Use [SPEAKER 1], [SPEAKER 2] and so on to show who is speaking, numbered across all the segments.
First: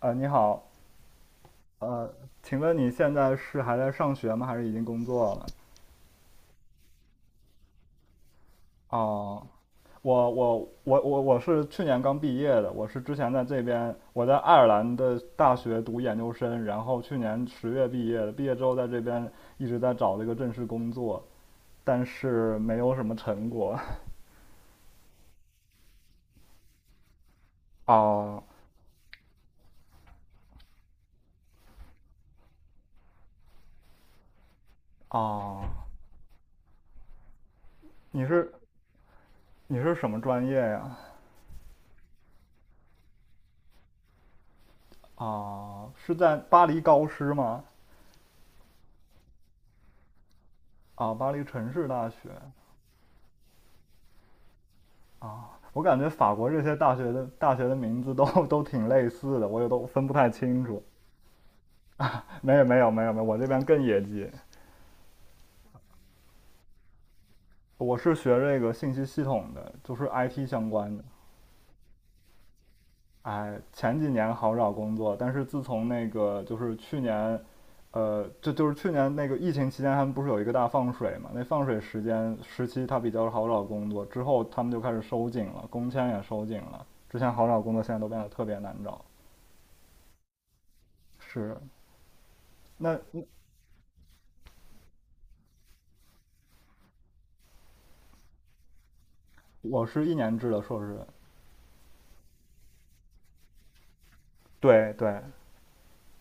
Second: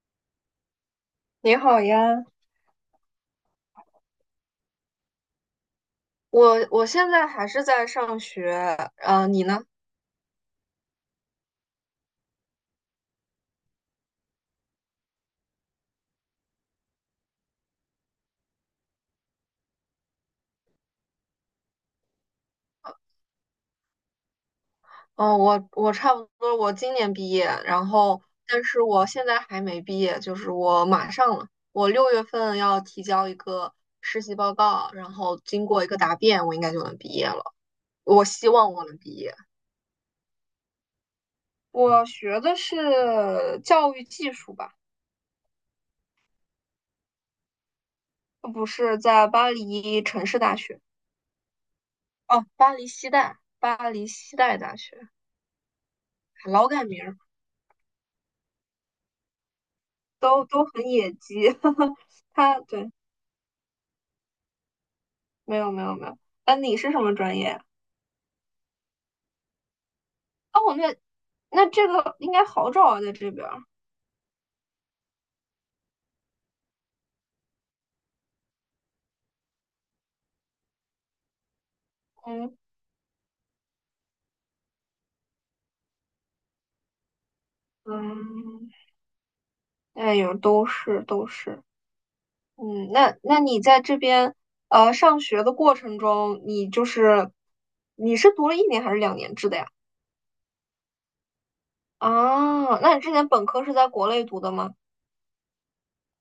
[SPEAKER 1] 你好。
[SPEAKER 2] 你好
[SPEAKER 1] 呃，
[SPEAKER 2] 呀。
[SPEAKER 1] 请问你现在是还在上学吗？还是已经工作了？
[SPEAKER 2] 我现在还是在上学。你
[SPEAKER 1] 哦，
[SPEAKER 2] 呢？
[SPEAKER 1] 我我我是去年刚毕业的，我是之前在这边，我在爱尔兰的大学读研究生，然后去年十月毕业的，毕业之后在这边一直在找这个正式工作，但是没有什么成果。
[SPEAKER 2] 哦，我差不多，我今年毕业，然后
[SPEAKER 1] 啊
[SPEAKER 2] 但是我现在还没毕业，就是我马上了，我六月份要提交一个实习报告，然后经
[SPEAKER 1] 啊。
[SPEAKER 2] 过一个答辩，我应该就能毕业了。我
[SPEAKER 1] 你
[SPEAKER 2] 希
[SPEAKER 1] 是
[SPEAKER 2] 望我能毕业。
[SPEAKER 1] 你是什么专业呀？
[SPEAKER 2] 我学的是教育技术吧。
[SPEAKER 1] 啊，是在巴黎高师吗？
[SPEAKER 2] 不是，在巴黎城市大学。
[SPEAKER 1] 啊，巴黎城市大学。
[SPEAKER 2] 哦，巴黎西带，巴黎西带大学，
[SPEAKER 1] 啊，我感觉法国这
[SPEAKER 2] 老
[SPEAKER 1] 些
[SPEAKER 2] 改名。
[SPEAKER 1] 大学的名字都 都挺类似的，我也都分不太
[SPEAKER 2] 都
[SPEAKER 1] 清
[SPEAKER 2] 都
[SPEAKER 1] 楚。
[SPEAKER 2] 很野鸡。
[SPEAKER 1] 没
[SPEAKER 2] 他
[SPEAKER 1] 有没有
[SPEAKER 2] 对，
[SPEAKER 1] 没有没有，我这边更野鸡。
[SPEAKER 2] 没有没有没有。啊，你是什么专业呀？
[SPEAKER 1] 我是学这个信息系统的，就是 IT 相
[SPEAKER 2] 哦，
[SPEAKER 1] 关
[SPEAKER 2] 那
[SPEAKER 1] 的。
[SPEAKER 2] 那这个应该好找啊，在这边儿。
[SPEAKER 1] 哎，前几年好找工作，但是自从那个就是去年，就是去年那个疫情期间，他们不是有一个大放水嘛？那放水
[SPEAKER 2] 嗯
[SPEAKER 1] 时期，它比较好找工作，之后他们就开始收紧了，工签也收紧了。之前好找工作，现在都变得特别
[SPEAKER 2] 嗯，
[SPEAKER 1] 难找。
[SPEAKER 2] 哎呦，都是都
[SPEAKER 1] 是。
[SPEAKER 2] 是。嗯，
[SPEAKER 1] 那
[SPEAKER 2] 那那你在这边上学的过程中，你就是你是读了一年还是两年制的呀？
[SPEAKER 1] 我是一年制的硕士。
[SPEAKER 2] 啊，那你之前本科是在国内读的吗？
[SPEAKER 1] 对对，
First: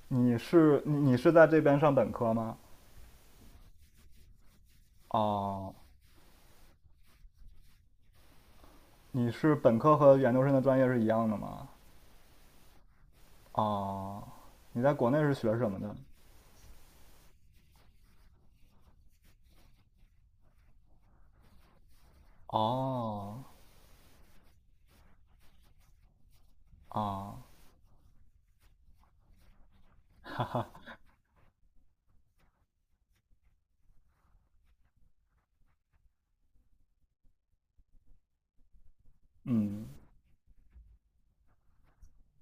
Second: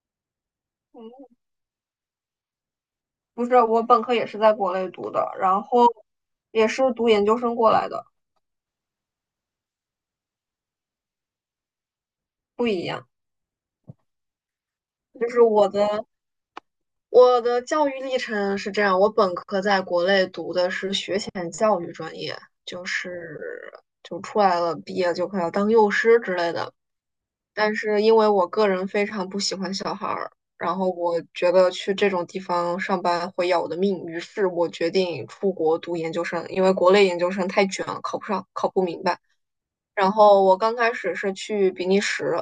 [SPEAKER 2] 嗯，
[SPEAKER 1] 你是在这边上本科吗？
[SPEAKER 2] 不是，我本科也是在国内读的，然
[SPEAKER 1] 哦，
[SPEAKER 2] 后也是读研究生过来的。
[SPEAKER 1] 你是本科和研究生的专业是一样的吗？
[SPEAKER 2] 不一样。
[SPEAKER 1] 哦，你在国内
[SPEAKER 2] 就
[SPEAKER 1] 是
[SPEAKER 2] 是
[SPEAKER 1] 学
[SPEAKER 2] 我
[SPEAKER 1] 什么的？
[SPEAKER 2] 的。我的教育历程是这样，我本科在国内读的是学前教育专业，就
[SPEAKER 1] 哦，
[SPEAKER 2] 是就出来了，毕业就快要当幼师之类的。
[SPEAKER 1] 啊，
[SPEAKER 2] 但是因为我个人非常不喜欢小孩儿，然后我觉得去这种地方上班会要我的命，于是我决定出国读研究生，因为国内研究生太卷了，考不上，考不明白。
[SPEAKER 1] 嗯，
[SPEAKER 2] 然后我刚开始是去比利时，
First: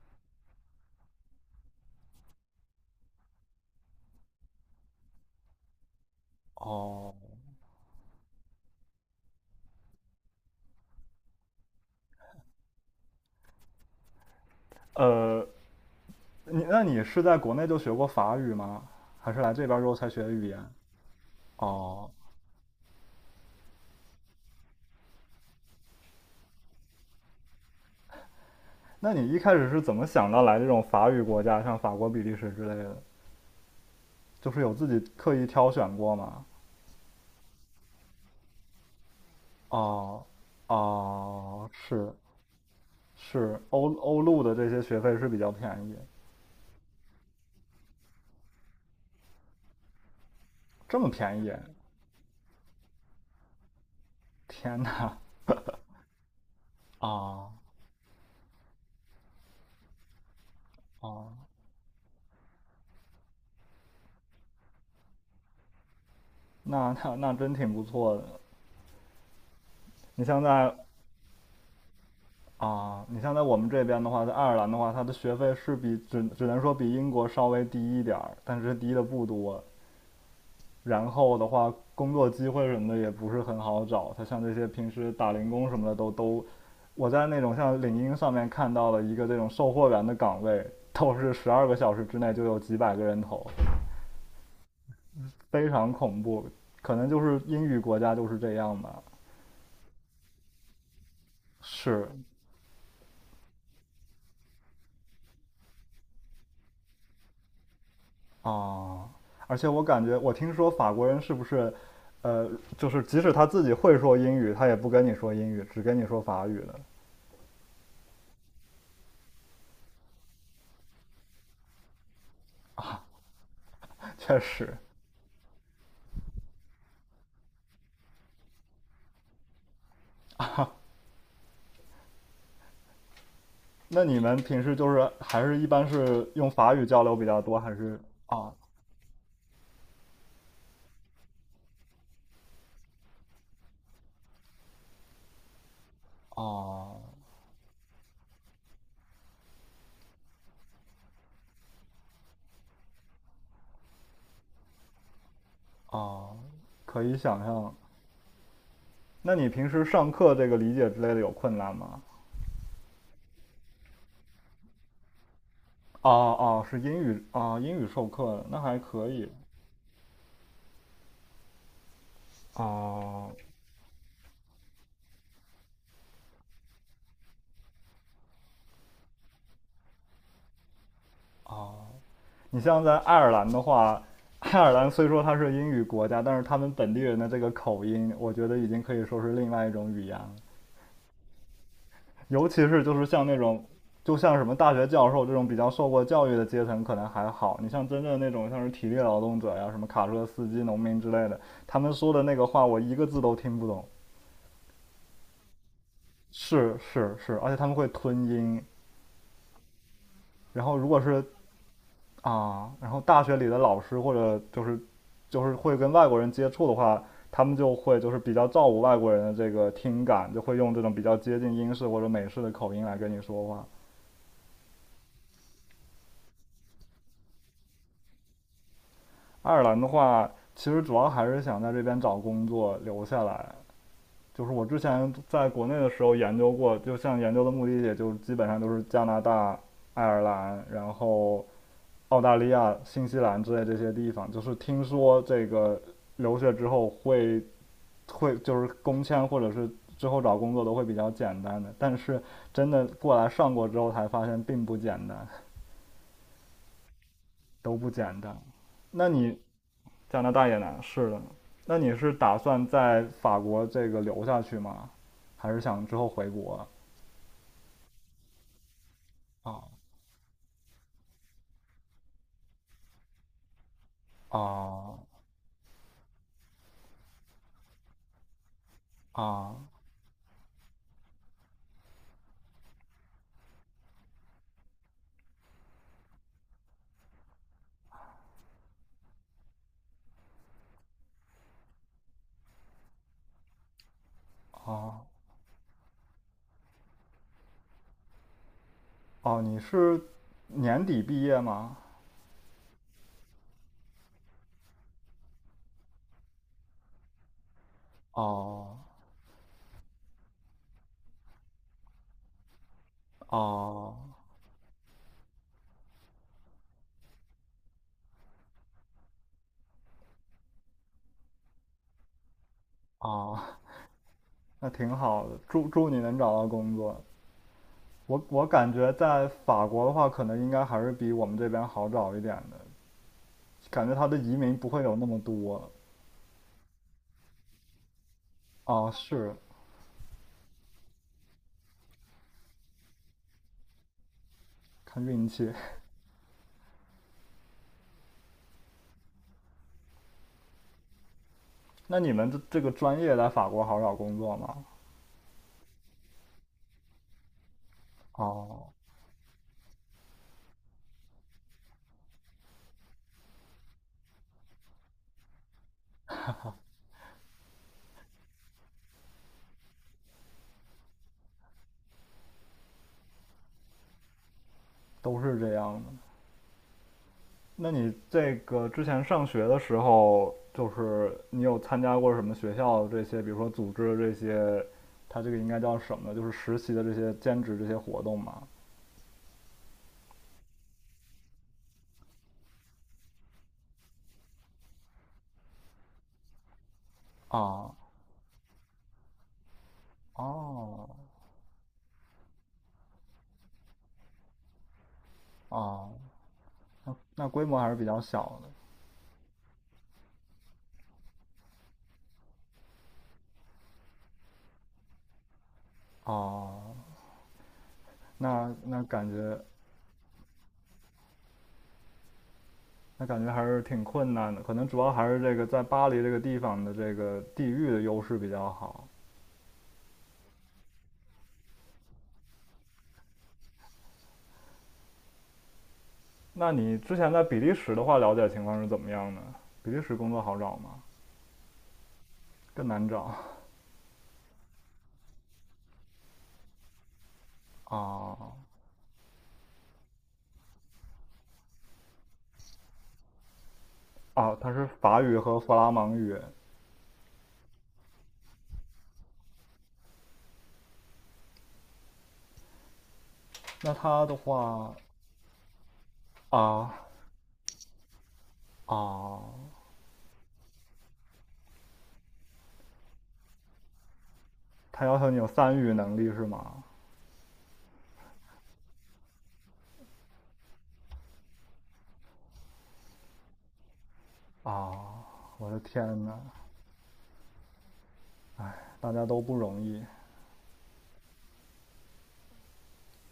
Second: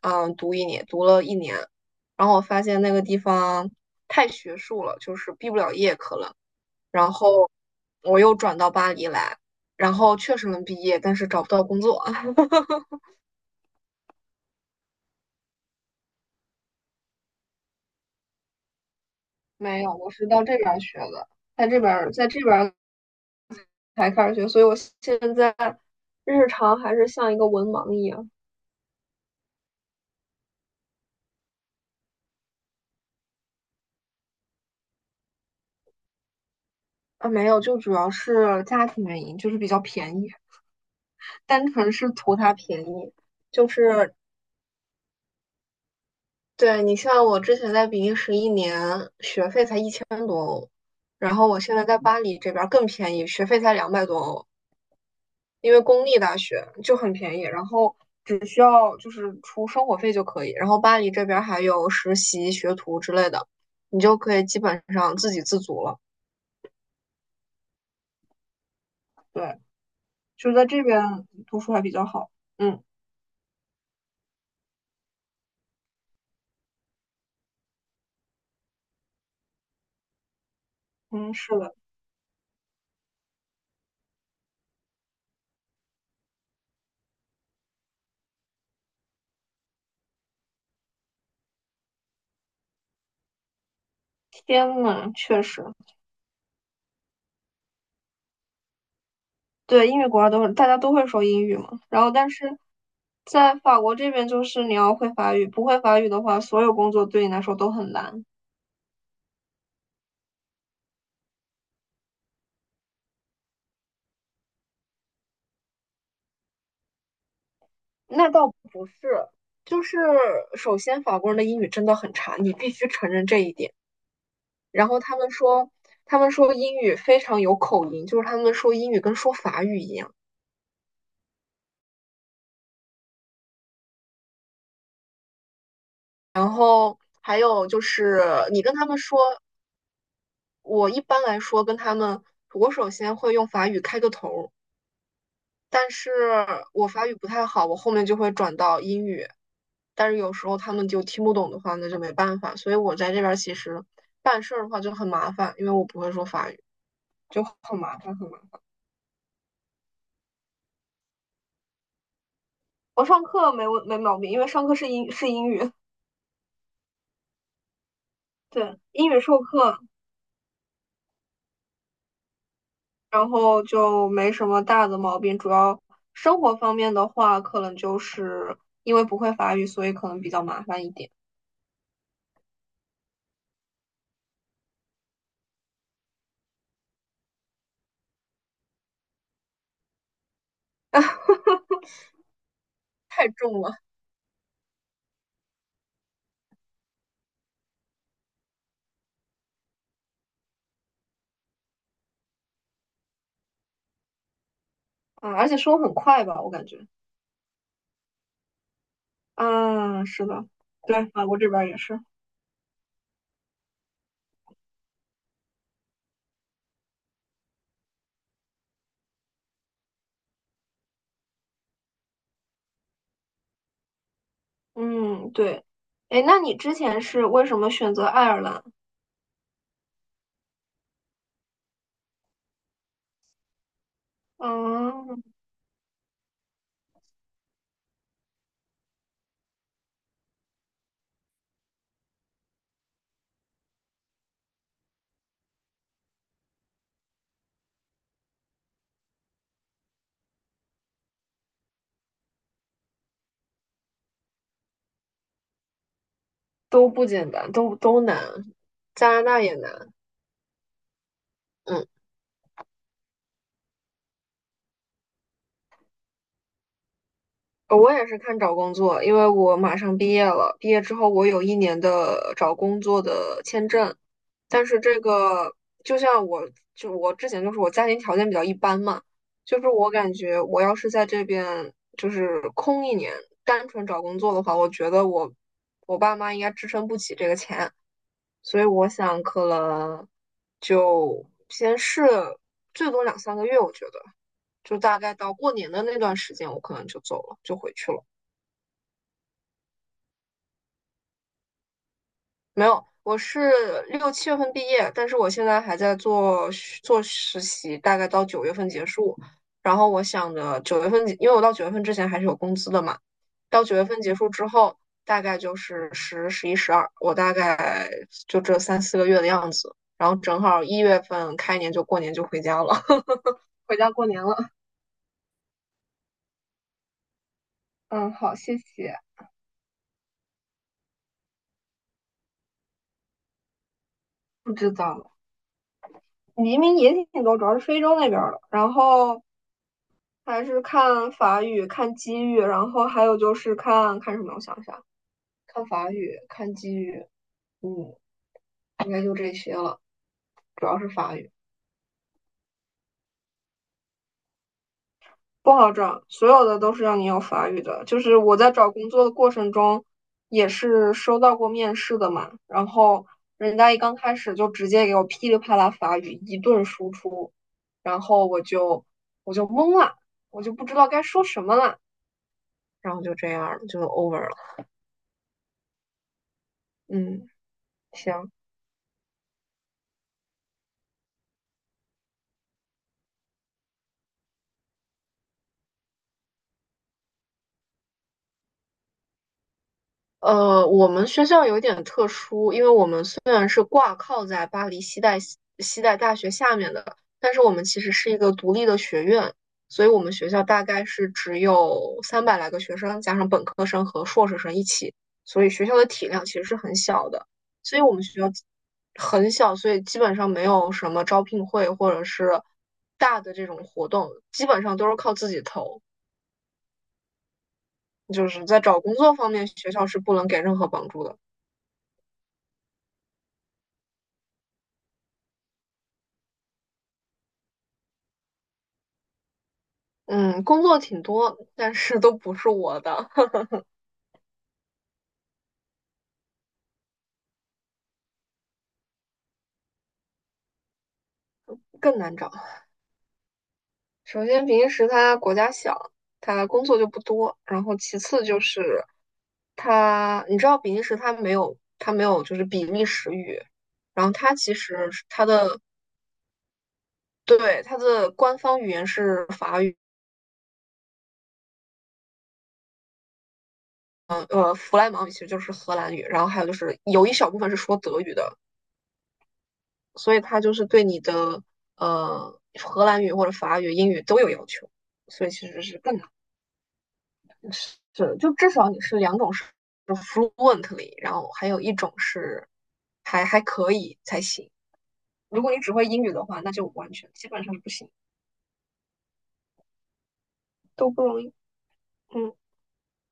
[SPEAKER 2] 嗯，读一年，读了一年，然后我发现那个地方太学术了，就是毕不了业可能。然
[SPEAKER 1] 哦，
[SPEAKER 2] 后我又转到巴黎来，然后确实能毕业，但是找不到工作。
[SPEAKER 1] 呃，那你是在国内就学过法语吗？还是来这边
[SPEAKER 2] 没
[SPEAKER 1] 之
[SPEAKER 2] 有，
[SPEAKER 1] 后才
[SPEAKER 2] 我
[SPEAKER 1] 学
[SPEAKER 2] 是
[SPEAKER 1] 的
[SPEAKER 2] 到
[SPEAKER 1] 语
[SPEAKER 2] 这
[SPEAKER 1] 言？
[SPEAKER 2] 边儿学的，在这边
[SPEAKER 1] 哦，
[SPEAKER 2] 儿，在这边儿才开始学，所以我现在日常还是像一个文盲一样。
[SPEAKER 1] 那你一开始是怎么想到来这种法语国家，像法国、比利时之类的？就是有自己刻意挑选过吗？
[SPEAKER 2] 啊，没有，就主要是家庭原因，就是比较便
[SPEAKER 1] 哦。
[SPEAKER 2] 宜，单
[SPEAKER 1] 哦，
[SPEAKER 2] 纯是
[SPEAKER 1] 是。
[SPEAKER 2] 图它便宜，
[SPEAKER 1] 是，
[SPEAKER 2] 就是
[SPEAKER 1] 欧陆的这些学费是比较便宜。
[SPEAKER 2] 对，你像我之前在比利时一年学费才一，
[SPEAKER 1] 这么
[SPEAKER 2] 然
[SPEAKER 1] 便
[SPEAKER 2] 后
[SPEAKER 1] 宜。
[SPEAKER 2] 我现在在巴黎这边儿更便宜，学费才200多欧，
[SPEAKER 1] 天呐！
[SPEAKER 2] 因为公立大学就很便宜，
[SPEAKER 1] 啊。
[SPEAKER 2] 然后只需要就是出生活费就可以。然后巴黎这
[SPEAKER 1] 哦，
[SPEAKER 2] 边儿还有实习、学徒之类的，你就可以基本上自给自足了。
[SPEAKER 1] 那那真挺不错的。
[SPEAKER 2] 对，
[SPEAKER 1] 你像
[SPEAKER 2] 就在
[SPEAKER 1] 在
[SPEAKER 2] 这边读书还比较好。嗯
[SPEAKER 1] 啊，你像在我们这边的话，在爱尔兰的话，它的学费是比只能说比英国稍微低一点儿，但是低的不多。然
[SPEAKER 2] 嗯，
[SPEAKER 1] 后的
[SPEAKER 2] 是
[SPEAKER 1] 话，
[SPEAKER 2] 的，
[SPEAKER 1] 工作机会什么的也不是很好找。他像这些平时打零工什么的都。我在那种像领英上面看到了一个这种售货员的岗位，都是十二个小时之内就有几百个人投，
[SPEAKER 2] 天呐，确实。
[SPEAKER 1] 非常恐怖。可能就是英语国家就是这样吧。
[SPEAKER 2] 对，英语国家都大家都会说英语嘛。然
[SPEAKER 1] 是。
[SPEAKER 2] 后，但是在法国这边，就是你要会法语，不会法语的话，所有工作对你来说都很难。
[SPEAKER 1] 啊，而且我感觉，我听说法国人是不是，呃，就是即使他自己会说英语，他也不跟你说英语，只跟你说法语的。
[SPEAKER 2] 那倒就是首先，法国人的英语真的很差，你必须承认这一点。
[SPEAKER 1] 确实。
[SPEAKER 2] 然后他们说，他们说英语非常有口音，就是他们说英语跟说法语一样。
[SPEAKER 1] 那你们平时就是还是一般是用法语交流比
[SPEAKER 2] 还
[SPEAKER 1] 较多，
[SPEAKER 2] 有
[SPEAKER 1] 还
[SPEAKER 2] 就
[SPEAKER 1] 是？
[SPEAKER 2] 是
[SPEAKER 1] 啊。
[SPEAKER 2] 你跟他们说，我一般来说跟他们，我首先会用法语开个头，但是我
[SPEAKER 1] 啊。
[SPEAKER 2] 法语不太好，我后面就会转到英语。但是有时候他们就听不懂的话，那就没办法。所以我在这边其实办事儿的话就很麻烦，因为我不会说
[SPEAKER 1] 啊？
[SPEAKER 2] 法语，
[SPEAKER 1] 可以
[SPEAKER 2] 就
[SPEAKER 1] 想象。
[SPEAKER 2] 很麻烦，很麻烦。
[SPEAKER 1] 那你平时上课这个理解之类的有困难吗？
[SPEAKER 2] 我上课没问没毛病，因为上课是英语。
[SPEAKER 1] 哦。哦，是英语啊，英语授课那还
[SPEAKER 2] 对，
[SPEAKER 1] 可
[SPEAKER 2] 英语
[SPEAKER 1] 以。
[SPEAKER 2] 授课，然
[SPEAKER 1] 哦。
[SPEAKER 2] 后就没什么大的毛病。主要生活方面的话，可能就是因为不会法语，所以可能比较麻烦一点。
[SPEAKER 1] 哦，你像在爱尔兰的话，爱尔兰虽说它是英语国家，但是他们本地人的这个口音，我觉得已经可以说是另外一种语言了。尤其是就是像
[SPEAKER 2] 太
[SPEAKER 1] 那
[SPEAKER 2] 重
[SPEAKER 1] 种，
[SPEAKER 2] 了！
[SPEAKER 1] 就像什么大学教授这种比较受过教育的阶层可能还好，你像真正那种像是体力劳动者呀、什么卡车司机、农民之类的，他们说的那个话我一个字都听不懂。
[SPEAKER 2] 啊，而且说很快吧，我感
[SPEAKER 1] 是
[SPEAKER 2] 觉。
[SPEAKER 1] 是是，而且他们会吞音。
[SPEAKER 2] 嗯，是的。
[SPEAKER 1] 然后如果
[SPEAKER 2] 对，
[SPEAKER 1] 是
[SPEAKER 2] 法国这边儿也是。
[SPEAKER 1] 啊，然后大学里的老师或者就是会跟外国人接触的话，他们就会就是比较照顾外国人的这个听感，就会用这种比较接近英式或者美式的口音来跟你说话。
[SPEAKER 2] 嗯，对。哎，那你之前是为什么选择爱尔兰？
[SPEAKER 1] 爱尔兰的话，其实主要还是想在这边找工作留下来。就是我之前
[SPEAKER 2] 嗯，
[SPEAKER 1] 在国内的时候研究过，就像研究的目的也就基本上都是加拿大、爱尔兰，然后澳大利亚、新西兰之类这些地方。就是听说这个留学之后会就是工签或者是之后找工作都会比较简单的，但是真的过来上过之后才发现并不简单，
[SPEAKER 2] 都不简单，
[SPEAKER 1] 都
[SPEAKER 2] 都
[SPEAKER 1] 不
[SPEAKER 2] 都
[SPEAKER 1] 简
[SPEAKER 2] 难。
[SPEAKER 1] 单。那
[SPEAKER 2] 加拿
[SPEAKER 1] 你
[SPEAKER 2] 大也难。
[SPEAKER 1] 加拿大也难，是的。那
[SPEAKER 2] 嗯。
[SPEAKER 1] 你是打算在法国这个留下去吗？还是想之后回国？
[SPEAKER 2] 我也是看找工作，因为我
[SPEAKER 1] 啊。
[SPEAKER 2] 马上毕业了。毕业之后，我有一年的找工作的签证，但是
[SPEAKER 1] 啊。
[SPEAKER 2] 这个就像我，就我之前就是我家庭条件比较一般嘛，
[SPEAKER 1] 啊。
[SPEAKER 2] 就是我感觉我要是在这边就是空一年，单纯找工作的话，我觉得我我爸妈应该支撑不起这个钱，所以我想可能就先试最多两三个月，我觉得就大
[SPEAKER 1] 啊！
[SPEAKER 2] 概到过年的那段时间，我可能就走了，就回去了。
[SPEAKER 1] 哦，你是年底毕业吗？
[SPEAKER 2] 没有，我是六七月份毕业，但是我现在还在做实习，大概到九月份
[SPEAKER 1] 哦。
[SPEAKER 2] 结束。然后我想着九月份，因为我到九月份之前还是有工资的嘛，到九月
[SPEAKER 1] 哦。
[SPEAKER 2] 份结束之后，大概就是十、十一、十二，我大概就这三四个月的样子。然后正好一月份开年就过年就回家了。
[SPEAKER 1] 哦，
[SPEAKER 2] 回家过年了。
[SPEAKER 1] 那挺好的，祝你能找到工作。
[SPEAKER 2] 嗯，
[SPEAKER 1] 我
[SPEAKER 2] 好，
[SPEAKER 1] 我
[SPEAKER 2] 谢
[SPEAKER 1] 感觉
[SPEAKER 2] 谢。
[SPEAKER 1] 在法国的话，可能应该还是比我们这边好找一点的，感觉他的移
[SPEAKER 2] 不
[SPEAKER 1] 民不
[SPEAKER 2] 知
[SPEAKER 1] 会有那
[SPEAKER 2] 道。
[SPEAKER 1] 么多。
[SPEAKER 2] 移民也挺多，主要是非洲那边儿的。然
[SPEAKER 1] 啊，
[SPEAKER 2] 后
[SPEAKER 1] 是。
[SPEAKER 2] 还是看法语、看机遇，然后还有就是看看什么？我想一下，
[SPEAKER 1] 看运气。
[SPEAKER 2] 看法语、看机遇，嗯，应该就这些了，主要是法语。
[SPEAKER 1] 那你们这个专业在法国好找工作吗？
[SPEAKER 2] 不好找，所有的都是要你有法语的。就是我在找
[SPEAKER 1] 哦，
[SPEAKER 2] 工作的过程中，也是收到过面试的嘛，然后人家一刚开始就直接给我噼里啪啦法语一顿输出，然后我就懵了，我就不知道该说什么了，然后就这样就 over 了。
[SPEAKER 1] 都是这样的。
[SPEAKER 2] 嗯，
[SPEAKER 1] 那你
[SPEAKER 2] 行。
[SPEAKER 1] 这个之前上学的时候，就是你有参加过什么学校这些，比如说组织这些，它这个应该叫什么就是实习的这些兼职这些活动吗？
[SPEAKER 2] 我们学校有点特殊，因为我们虽然是挂靠在巴黎西代西西代大学下面的，但是我们
[SPEAKER 1] 啊。
[SPEAKER 2] 其实是一个独立的学院，所以我们学校大概
[SPEAKER 1] 哦。
[SPEAKER 2] 是只有300来个学生，加上本科生和硕士生一起，所以学校的
[SPEAKER 1] 哦，
[SPEAKER 2] 体量其实是很
[SPEAKER 1] 那
[SPEAKER 2] 小的。
[SPEAKER 1] 那规模还是
[SPEAKER 2] 所以
[SPEAKER 1] 比
[SPEAKER 2] 我
[SPEAKER 1] 较
[SPEAKER 2] 们学
[SPEAKER 1] 小
[SPEAKER 2] 校
[SPEAKER 1] 的。
[SPEAKER 2] 很小，所以基本上没有什么招聘会或者是大的这种活动，基本上都是靠自己投。
[SPEAKER 1] 哦，
[SPEAKER 2] 就是
[SPEAKER 1] 那
[SPEAKER 2] 在找
[SPEAKER 1] 那
[SPEAKER 2] 工
[SPEAKER 1] 感
[SPEAKER 2] 作方
[SPEAKER 1] 觉
[SPEAKER 2] 面，学校是不能给任何帮助的。
[SPEAKER 1] 还是挺困难的，可能主要还是这个在巴黎这个地方的这个地域的优势比较好。
[SPEAKER 2] 嗯，工作挺多，但是都不是我的。
[SPEAKER 1] 那你之前在比利时的话，了解情况是怎么样的？比利时工作好找吗？
[SPEAKER 2] 更难找。
[SPEAKER 1] 更难找。
[SPEAKER 2] 首先，比利时它国家小，它工作就不多。然后，其
[SPEAKER 1] 啊。
[SPEAKER 2] 次就是它，你知道比利时它没有，它没有就是比利时语，然后
[SPEAKER 1] 啊！
[SPEAKER 2] 它
[SPEAKER 1] 它
[SPEAKER 2] 其
[SPEAKER 1] 是
[SPEAKER 2] 实
[SPEAKER 1] 法
[SPEAKER 2] 是
[SPEAKER 1] 语
[SPEAKER 2] 它
[SPEAKER 1] 和弗
[SPEAKER 2] 的
[SPEAKER 1] 拉芒语。
[SPEAKER 2] 对它的官方语言是法语。
[SPEAKER 1] 那它的话，
[SPEAKER 2] 弗莱芒语其实就是荷兰语，然后还有就
[SPEAKER 1] 啊。
[SPEAKER 2] 是有一小部分是说德语的，
[SPEAKER 1] 啊，
[SPEAKER 2] 所以它就是对你的荷兰语或者法语、英语都有要求，
[SPEAKER 1] 它要求你有
[SPEAKER 2] 所以其
[SPEAKER 1] 三
[SPEAKER 2] 实
[SPEAKER 1] 语
[SPEAKER 2] 是
[SPEAKER 1] 能
[SPEAKER 2] 更难。
[SPEAKER 1] 力是吗？
[SPEAKER 2] 是，就至少你是两种是 fluently,然后还有一种是还可以才行。
[SPEAKER 1] 啊，
[SPEAKER 2] 如
[SPEAKER 1] 我
[SPEAKER 2] 果你
[SPEAKER 1] 的
[SPEAKER 2] 只会
[SPEAKER 1] 天
[SPEAKER 2] 英语
[SPEAKER 1] 呐。
[SPEAKER 2] 的话，那就完全基本上是不行。
[SPEAKER 1] 哎，大家都不容易。
[SPEAKER 2] 都不容易。嗯。